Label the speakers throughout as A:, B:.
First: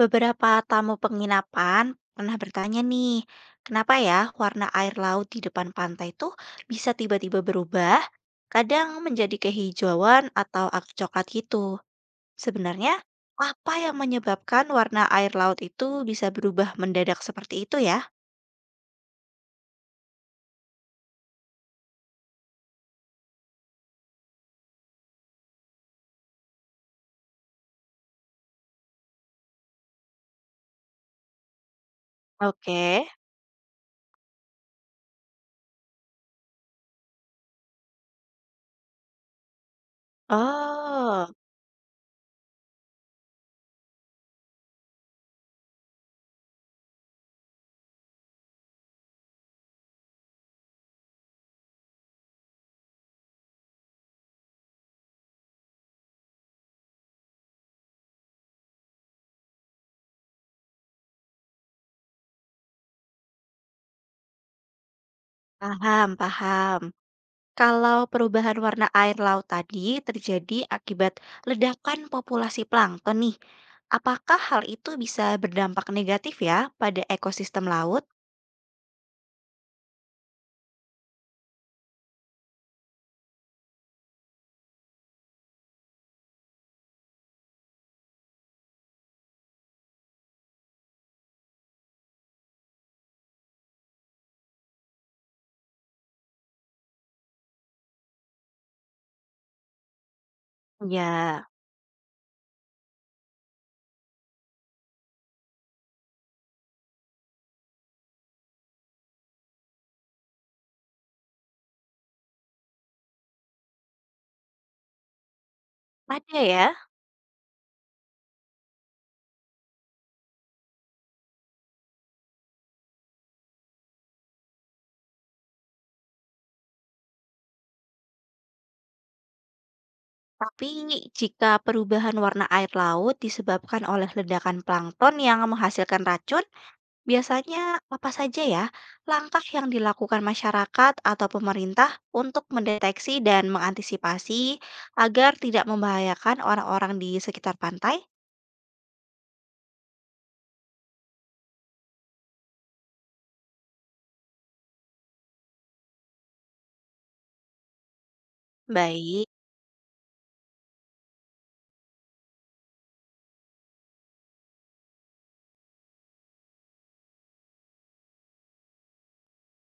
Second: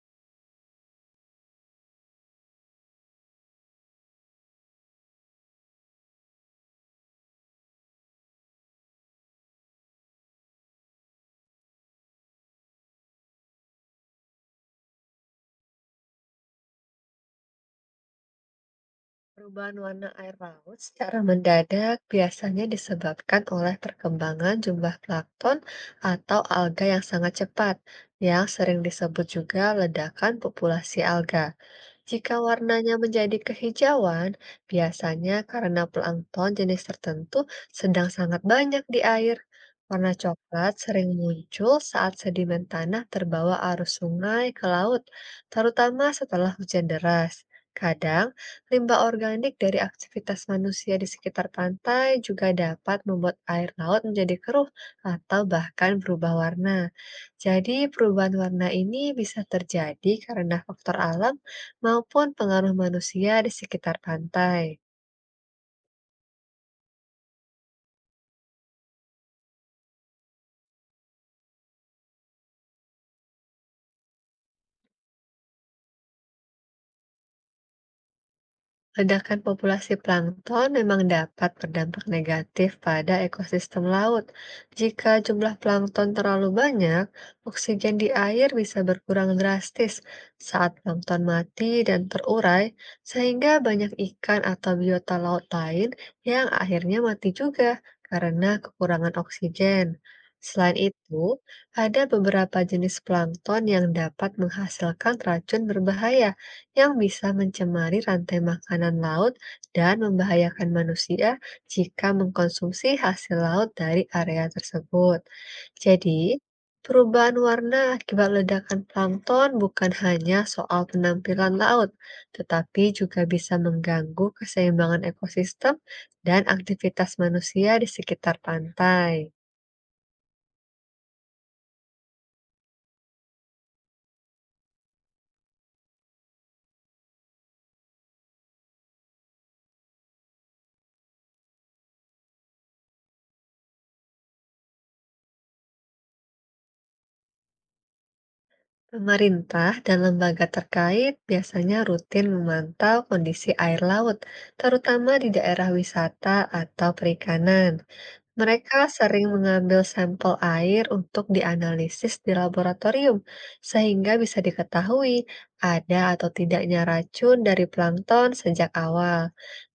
A: Beberapa tamu penginapan pernah bertanya nih, kenapa ya warna air laut di depan pantai tuh bisa tiba-tiba berubah, kadang menjadi kehijauan atau agak coklat gitu. Sebenarnya, apa yang menyebabkan warna air laut itu bisa berubah mendadak seperti itu ya?
B: Perubahan warna air laut secara mendadak biasanya disebabkan oleh perkembangan jumlah plankton atau alga yang sangat cepat, yang sering disebut juga ledakan populasi alga. Jika warnanya
A: Oke.
B: menjadi kehijauan, biasanya karena plankton jenis tertentu sedang sangat banyak di air. Warna coklat sering
A: Oh,
B: muncul saat sedimen tanah terbawa arus sungai ke laut, terutama setelah hujan deras. Kadang Limbah organik dari aktivitas manusia di sekitar pantai juga dapat membuat air laut menjadi keruh atau bahkan berubah warna. Jadi, perubahan warna ini bisa terjadi karena faktor alam maupun pengaruh manusia di sekitar pantai.
A: paham. Kalau perubahan warna air laut tadi terjadi akibat ledakan populasi plankton nih, apakah hal itu bisa berdampak negatif ya pada ekosistem laut?
B: Ledakan populasi plankton memang dapat berdampak negatif pada ekosistem laut. Jika jumlah plankton terlalu banyak, oksigen di air bisa berkurang drastis saat plankton mati dan terurai, sehingga banyak ikan atau biota laut lain yang akhirnya mati juga karena kekurangan oksigen. Selain itu,
A: Ya,
B: ada beberapa jenis plankton yang dapat menghasilkan racun berbahaya yang bisa mencemari rantai makanan laut dan membahayakan manusia jika mengkonsumsi hasil laut dari area tersebut. Jadi,
A: ada ya.
B: perubahan warna akibat ledakan plankton bukan hanya soal penampilan laut, tetapi juga bisa mengganggu keseimbangan ekosistem dan aktivitas manusia di sekitar pantai.
A: Tapi jika perubahan warna air laut disebabkan oleh ledakan plankton yang menghasilkan racun, biasanya apa saja ya langkah yang dilakukan masyarakat atau pemerintah untuk mendeteksi dan mengantisipasi agar tidak membahayakan orang-orang di sekitar pantai?
B: Pemerintah dan lembaga terkait biasanya rutin memantau kondisi air laut, terutama di daerah wisata atau perikanan. Mereka sering
A: Baik,
B: mengambil sampel air untuk dianalisis di laboratorium, sehingga bisa diketahui ada atau tidaknya racun dari plankton sejak awal.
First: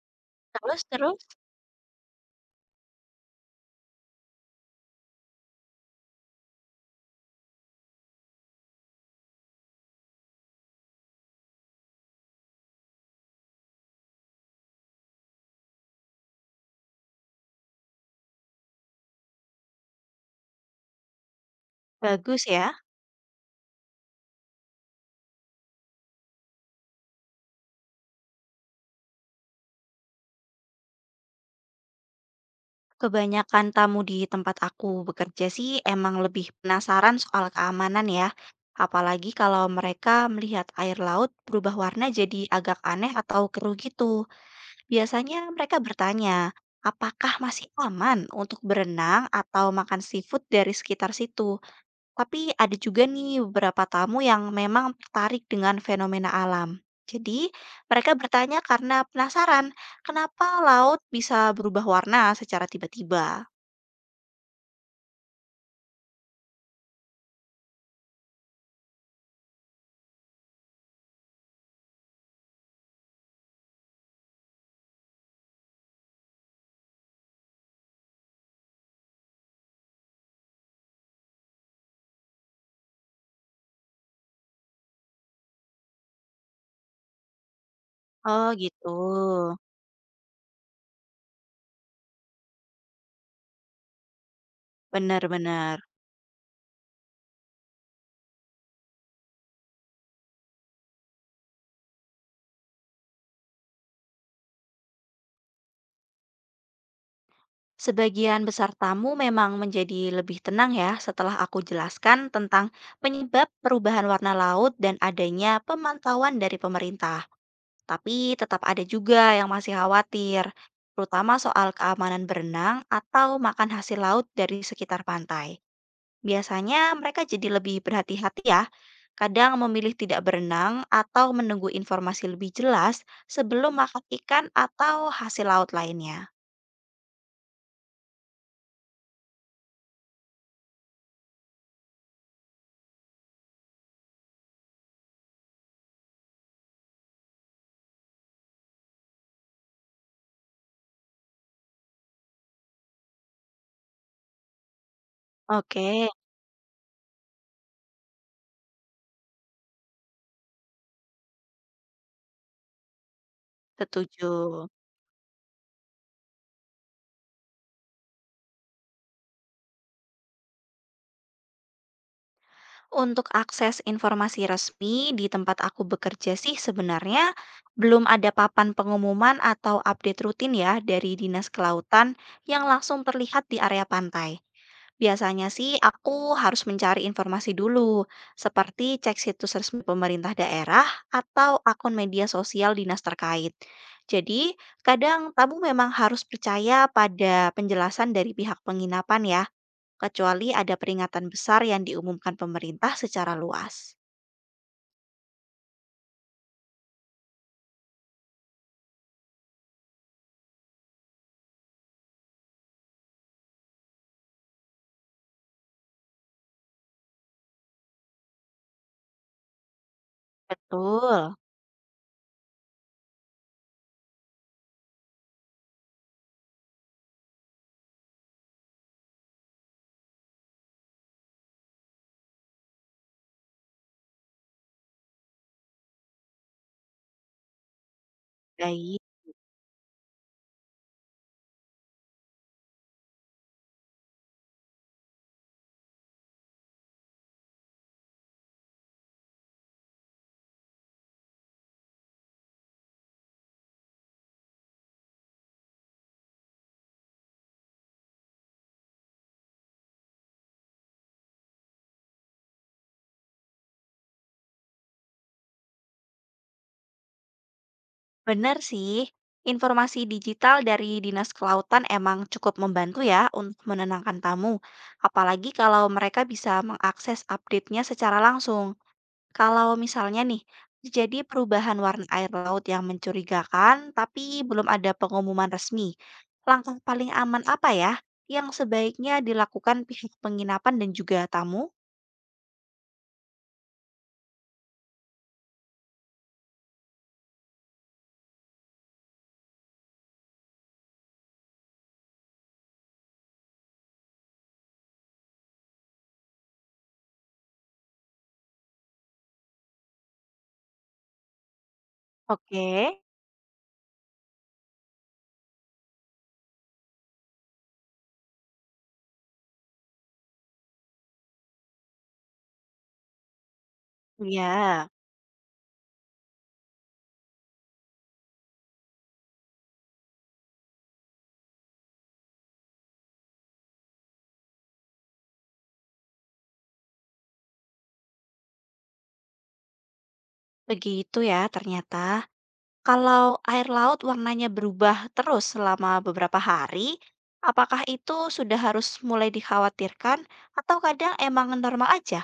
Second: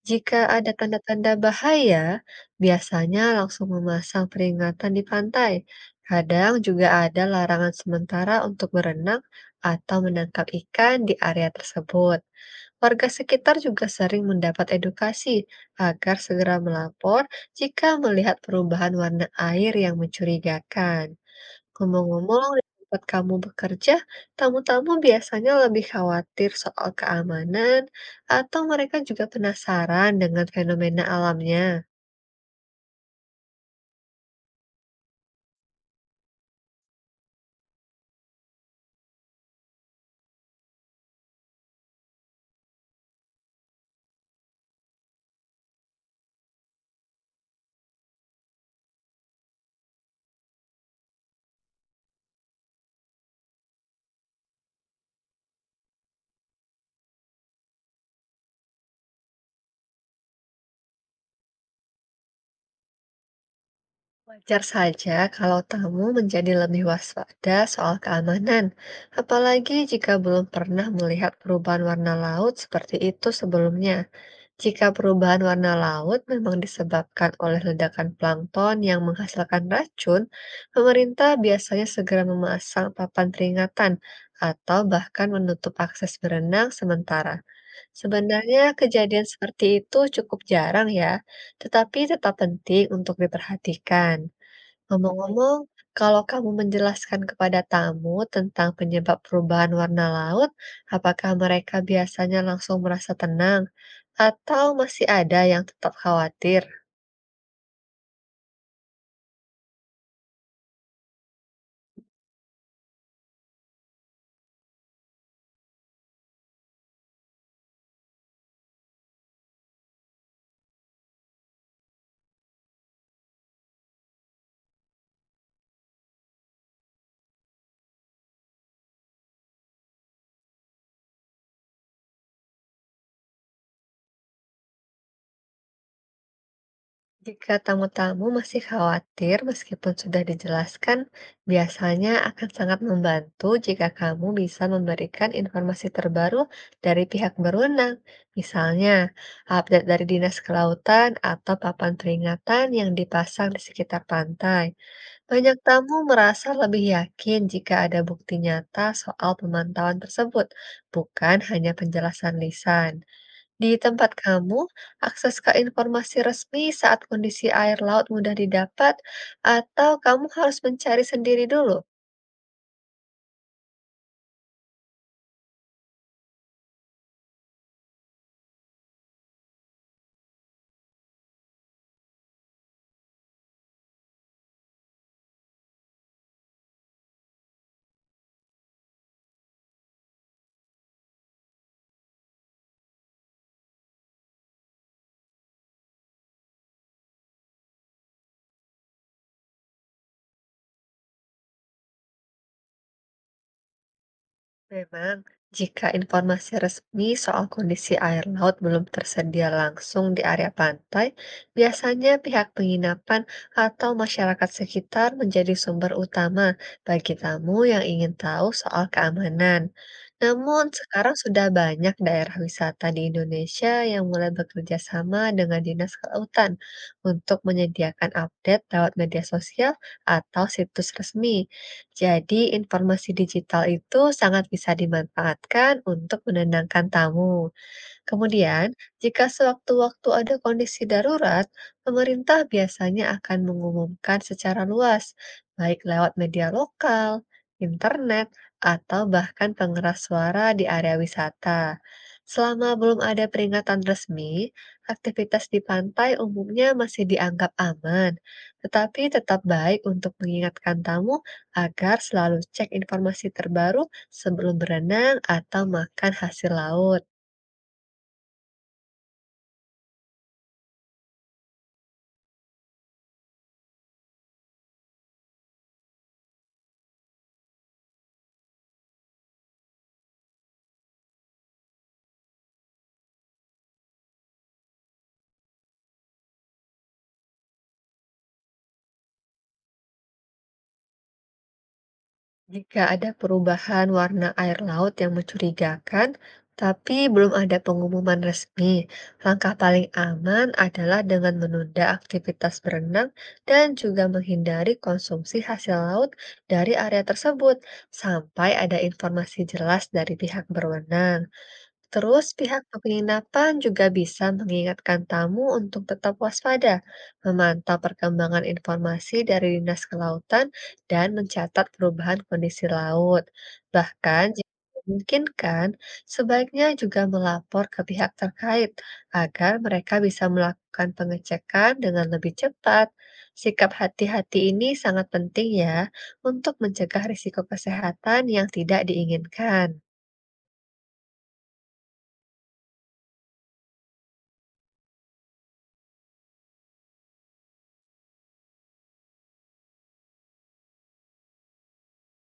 B: Jika ada
A: terus terus?
B: tanda-tanda bahaya, biasanya langsung memasang peringatan di pantai. Kadang juga ada larangan sementara untuk berenang atau menangkap ikan di area tersebut. Warga sekitar juga sering mendapat edukasi agar segera melapor jika melihat perubahan warna air yang mencurigakan.
A: Bagus
B: Ngomong-ngomong, di
A: ya.
B: tempat kamu bekerja, tamu-tamu biasanya lebih khawatir soal keamanan atau mereka juga penasaran dengan fenomena alamnya.
A: Kebanyakan tamu di tempat aku bekerja sih emang lebih penasaran soal keamanan ya. Apalagi kalau mereka melihat air laut berubah warna jadi agak aneh atau keruh gitu. Biasanya mereka bertanya, apakah masih aman untuk berenang atau makan seafood dari sekitar situ? Tapi ada juga nih beberapa tamu yang memang tertarik dengan fenomena alam. Jadi, mereka bertanya karena penasaran, kenapa laut bisa berubah warna secara tiba-tiba?
B: Wajar saja kalau tamu menjadi lebih waspada soal keamanan, apalagi jika belum pernah melihat perubahan warna laut seperti itu sebelumnya. Jika perubahan warna laut memang disebabkan oleh ledakan plankton yang menghasilkan racun, pemerintah biasanya segera memasang papan peringatan atau bahkan menutup akses berenang sementara.
A: Oh,
B: Sebenarnya
A: gitu.
B: kejadian seperti itu cukup jarang ya, tetapi tetap penting untuk diperhatikan. Ngomong-ngomong,
A: Benar-benar.
B: kalau kamu menjelaskan kepada tamu tentang penyebab perubahan warna laut, apakah mereka biasanya langsung merasa tenang atau masih ada yang tetap khawatir?
A: Sebagian besar tamu memang menjadi lebih tenang ya setelah aku jelaskan tentang penyebab perubahan warna laut dan adanya pemantauan dari pemerintah. Tapi tetap ada juga yang masih khawatir, terutama soal keamanan berenang atau makan hasil laut dari sekitar pantai. Biasanya mereka jadi lebih berhati-hati ya, kadang memilih tidak berenang atau menunggu informasi lebih jelas sebelum makan ikan atau hasil laut lainnya.
B: Jika tamu-tamu masih khawatir meskipun sudah dijelaskan, biasanya akan sangat membantu jika kamu bisa memberikan informasi terbaru dari pihak berwenang, misalnya update dari Dinas Kelautan atau papan peringatan yang dipasang di sekitar pantai. Banyak
A: Oke,
B: tamu merasa lebih yakin jika ada bukti nyata soal pemantauan tersebut, bukan hanya penjelasan lisan. Di tempat kamu,
A: setuju.
B: akses ke informasi resmi saat kondisi air laut mudah didapat, atau kamu harus mencari sendiri dulu?
A: Untuk akses informasi resmi di tempat aku bekerja sih sebenarnya belum ada papan pengumuman atau update rutin ya dari Dinas Kelautan yang langsung terlihat di area pantai. Biasanya sih aku harus mencari informasi dulu, seperti cek situs resmi pemerintah daerah atau akun media sosial dinas terkait. Jadi, kadang tamu memang harus percaya pada penjelasan dari pihak penginapan ya kecuali ada peringatan besar yang diumumkan pemerintah secara luas.
B: Memang, jika informasi resmi soal kondisi air laut belum tersedia langsung di area pantai, biasanya pihak penginapan atau masyarakat sekitar menjadi sumber utama bagi tamu yang ingin tahu soal keamanan. Namun, sekarang
A: Betul,
B: sudah banyak daerah wisata di Indonesia yang mulai bekerja sama dengan Dinas Kelautan untuk menyediakan update lewat media sosial atau situs resmi. Jadi informasi digital itu sangat bisa dimanfaatkan untuk menenangkan tamu. Kemudian,
A: baik.
B: jika sewaktu-waktu ada kondisi darurat, pemerintah biasanya akan mengumumkan secara luas, baik lewat media lokal, internet, atau bahkan pengeras suara di area wisata. Selama belum ada peringatan resmi, aktivitas di pantai umumnya masih dianggap aman, tetapi tetap baik untuk mengingatkan tamu agar selalu cek informasi terbaru sebelum berenang atau makan hasil laut.
A: Benar sih, informasi digital dari Dinas Kelautan emang cukup membantu ya untuk menenangkan tamu, apalagi kalau mereka bisa mengakses update-nya secara langsung. Kalau misalnya nih, terjadi perubahan warna air laut yang mencurigakan, tapi belum ada pengumuman resmi. Langkah paling aman apa ya yang sebaiknya dilakukan pihak penginapan dan juga tamu?
B: Jika ada perubahan warna air laut yang mencurigakan, tapi belum ada pengumuman resmi, langkah paling aman adalah dengan menunda aktivitas berenang dan juga menghindari konsumsi hasil laut dari area tersebut sampai ada informasi jelas dari pihak berwenang. Terus pihak
A: Oke,
B: penginapan juga bisa mengingatkan tamu untuk tetap waspada, memantau perkembangan informasi dari Dinas Kelautan, dan mencatat perubahan kondisi laut. Bahkan jika
A: ya
B: memungkinkan, sebaiknya juga melapor ke pihak terkait agar mereka bisa melakukan pengecekan dengan lebih cepat. Sikap hati-hati ini sangat penting ya untuk mencegah risiko kesehatan yang tidak diinginkan.
A: begitu ya ternyata. Kalau air laut warnanya berubah terus selama beberapa hari, apakah itu sudah harus mulai dikhawatirkan atau kadang emang normal aja?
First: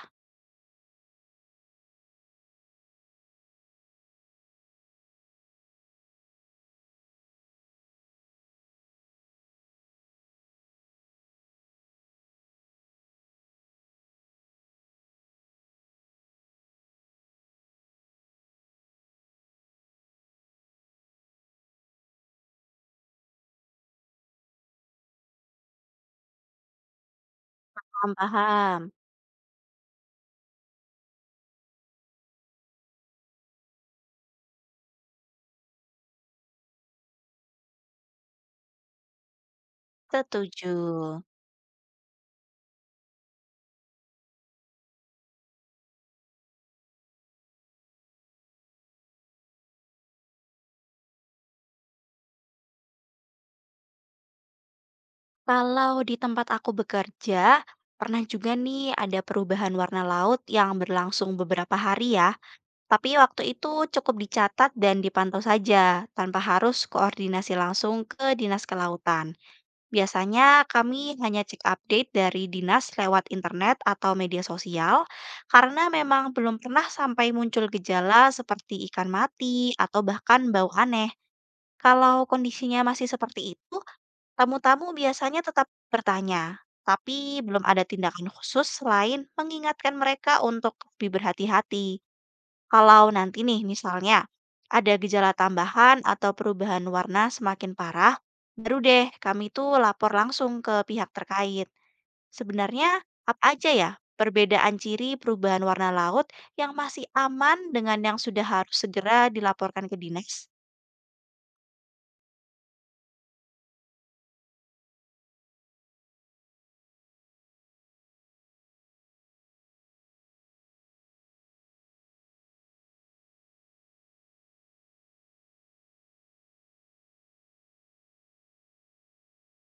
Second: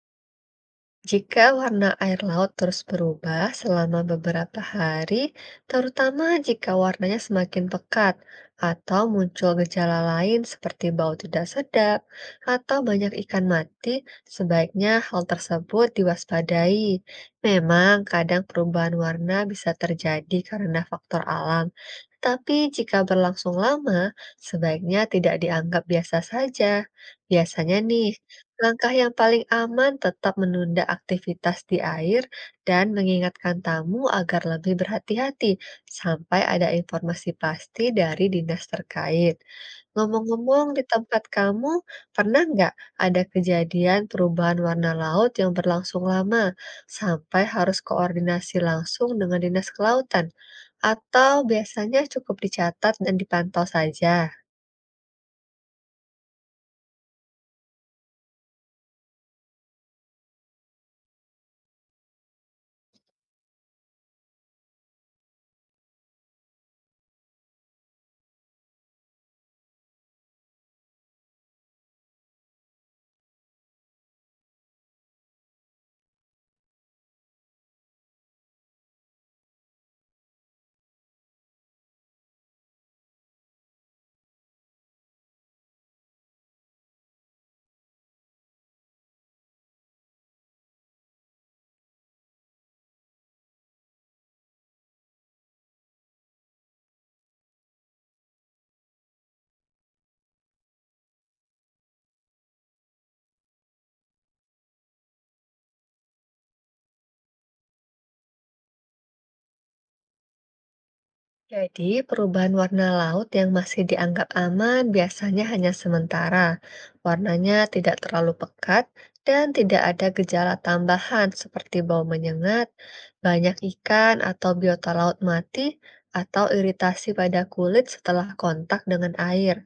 B: Jika warna air laut terus berubah selama beberapa hari, terutama jika warnanya semakin pekat atau muncul gejala lain seperti bau tidak sedap atau banyak ikan mati, sebaiknya hal tersebut diwaspadai. Memang kadang perubahan warna bisa terjadi karena faktor alam, tapi jika berlangsung lama, sebaiknya tidak dianggap biasa saja. Biasanya
A: Paham,
B: nih,
A: paham.
B: Langkah yang paling aman tetap menunda aktivitas di air dan mengingatkan tamu agar lebih berhati-hati sampai ada informasi pasti dari dinas terkait. Ngomong-ngomong,
A: Setuju.
B: di tempat kamu pernah nggak ada kejadian perubahan warna laut yang berlangsung lama sampai harus koordinasi langsung dengan dinas kelautan? Atau biasanya cukup dicatat dan dipantau saja?
A: Kalau di tempat aku bekerja, pernah juga nih ada perubahan warna laut yang berlangsung beberapa hari ya. Tapi waktu itu cukup dicatat dan dipantau saja, tanpa harus koordinasi langsung ke dinas kelautan. Biasanya kami hanya cek update dari dinas lewat internet atau media sosial karena memang belum pernah sampai muncul gejala seperti ikan mati atau bahkan bau aneh. Kalau kondisinya masih seperti itu, tamu-tamu biasanya tetap bertanya, tapi belum ada tindakan khusus selain mengingatkan mereka untuk lebih berhati-hati. Kalau nanti nih misalnya ada gejala tambahan atau perubahan warna semakin parah, baru deh kami tuh lapor langsung ke pihak terkait. Sebenarnya apa aja ya perbedaan ciri perubahan warna laut yang masih aman dengan yang sudah harus segera dilaporkan ke dinas?
B: Jadi, perubahan warna laut yang masih dianggap aman biasanya hanya sementara. Warnanya tidak terlalu pekat dan tidak ada gejala tambahan seperti bau menyengat, banyak ikan atau biota laut mati, atau iritasi pada kulit setelah kontak dengan air.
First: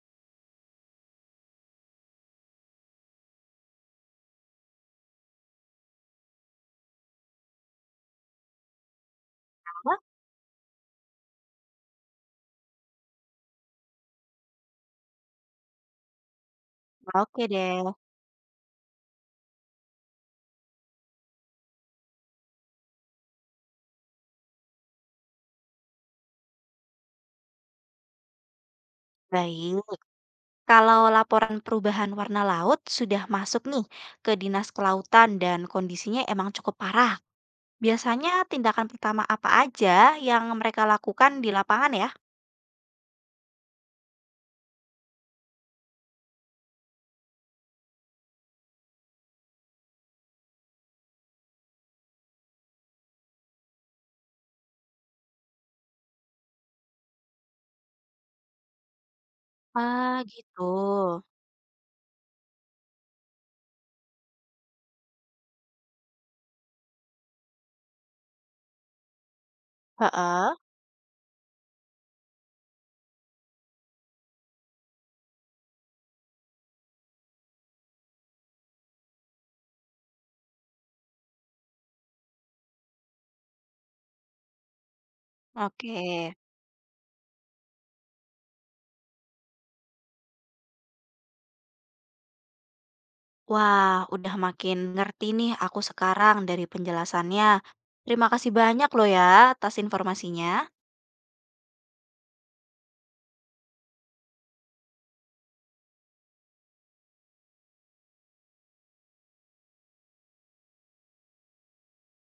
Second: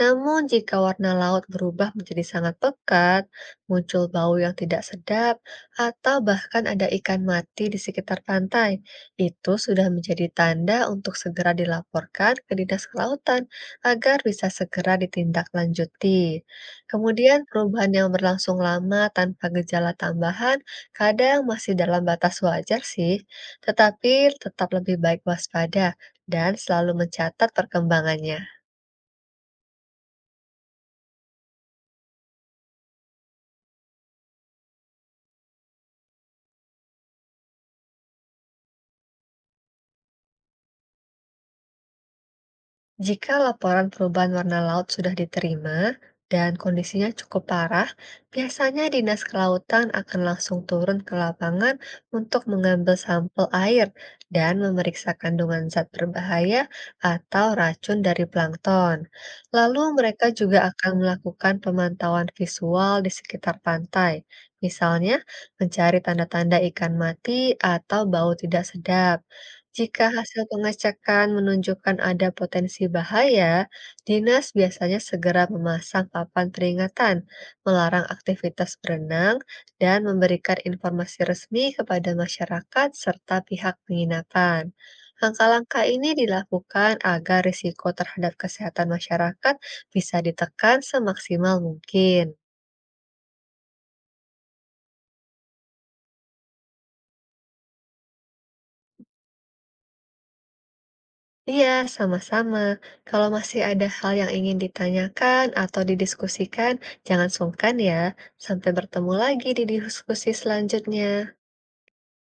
B: Namun, jika warna laut berubah menjadi sangat pekat, muncul bau yang tidak sedap, atau bahkan ada ikan mati di sekitar pantai, itu sudah
A: Hah?
B: menjadi tanda untuk segera dilaporkan ke Dinas Kelautan agar bisa segera ditindaklanjuti. Kemudian,
A: Oke deh.
B: perubahan yang berlangsung lama tanpa gejala tambahan kadang masih dalam batas wajar sih, tetapi tetap lebih baik waspada dan selalu mencatat perkembangannya.
A: Baik. Kalau laporan perubahan warna laut sudah masuk nih ke Dinas Kelautan dan kondisinya emang cukup parah. Biasanya tindakan pertama apa aja yang mereka lakukan di lapangan ya?
B: Jika laporan perubahan warna laut sudah diterima dan kondisinya cukup parah, biasanya Dinas Kelautan akan langsung turun ke lapangan untuk mengambil sampel air dan memeriksa kandungan zat berbahaya atau racun dari plankton. Lalu
A: Ah,
B: mereka juga akan
A: gitu.
B: melakukan pemantauan visual di sekitar pantai, misalnya mencari tanda-tanda ikan mati atau bau tidak sedap. Jika hasil
A: Heeh.
B: pengecekan menunjukkan ada potensi bahaya, dinas biasanya segera memasang papan peringatan, melarang aktivitas berenang, dan memberikan informasi resmi kepada masyarakat serta pihak penginapan. Langkah-langkah
A: Oke.
B: ini dilakukan agar risiko terhadap kesehatan masyarakat bisa ditekan semaksimal mungkin.
A: Wah, udah makin ngerti nih aku sekarang dari penjelasannya. Terima kasih banyak loh ya atas informasinya.
B: Iya, sama-sama. Kalau masih ada hal yang ingin ditanyakan atau didiskusikan, jangan sungkan ya. Sampai bertemu lagi di diskusi selanjutnya.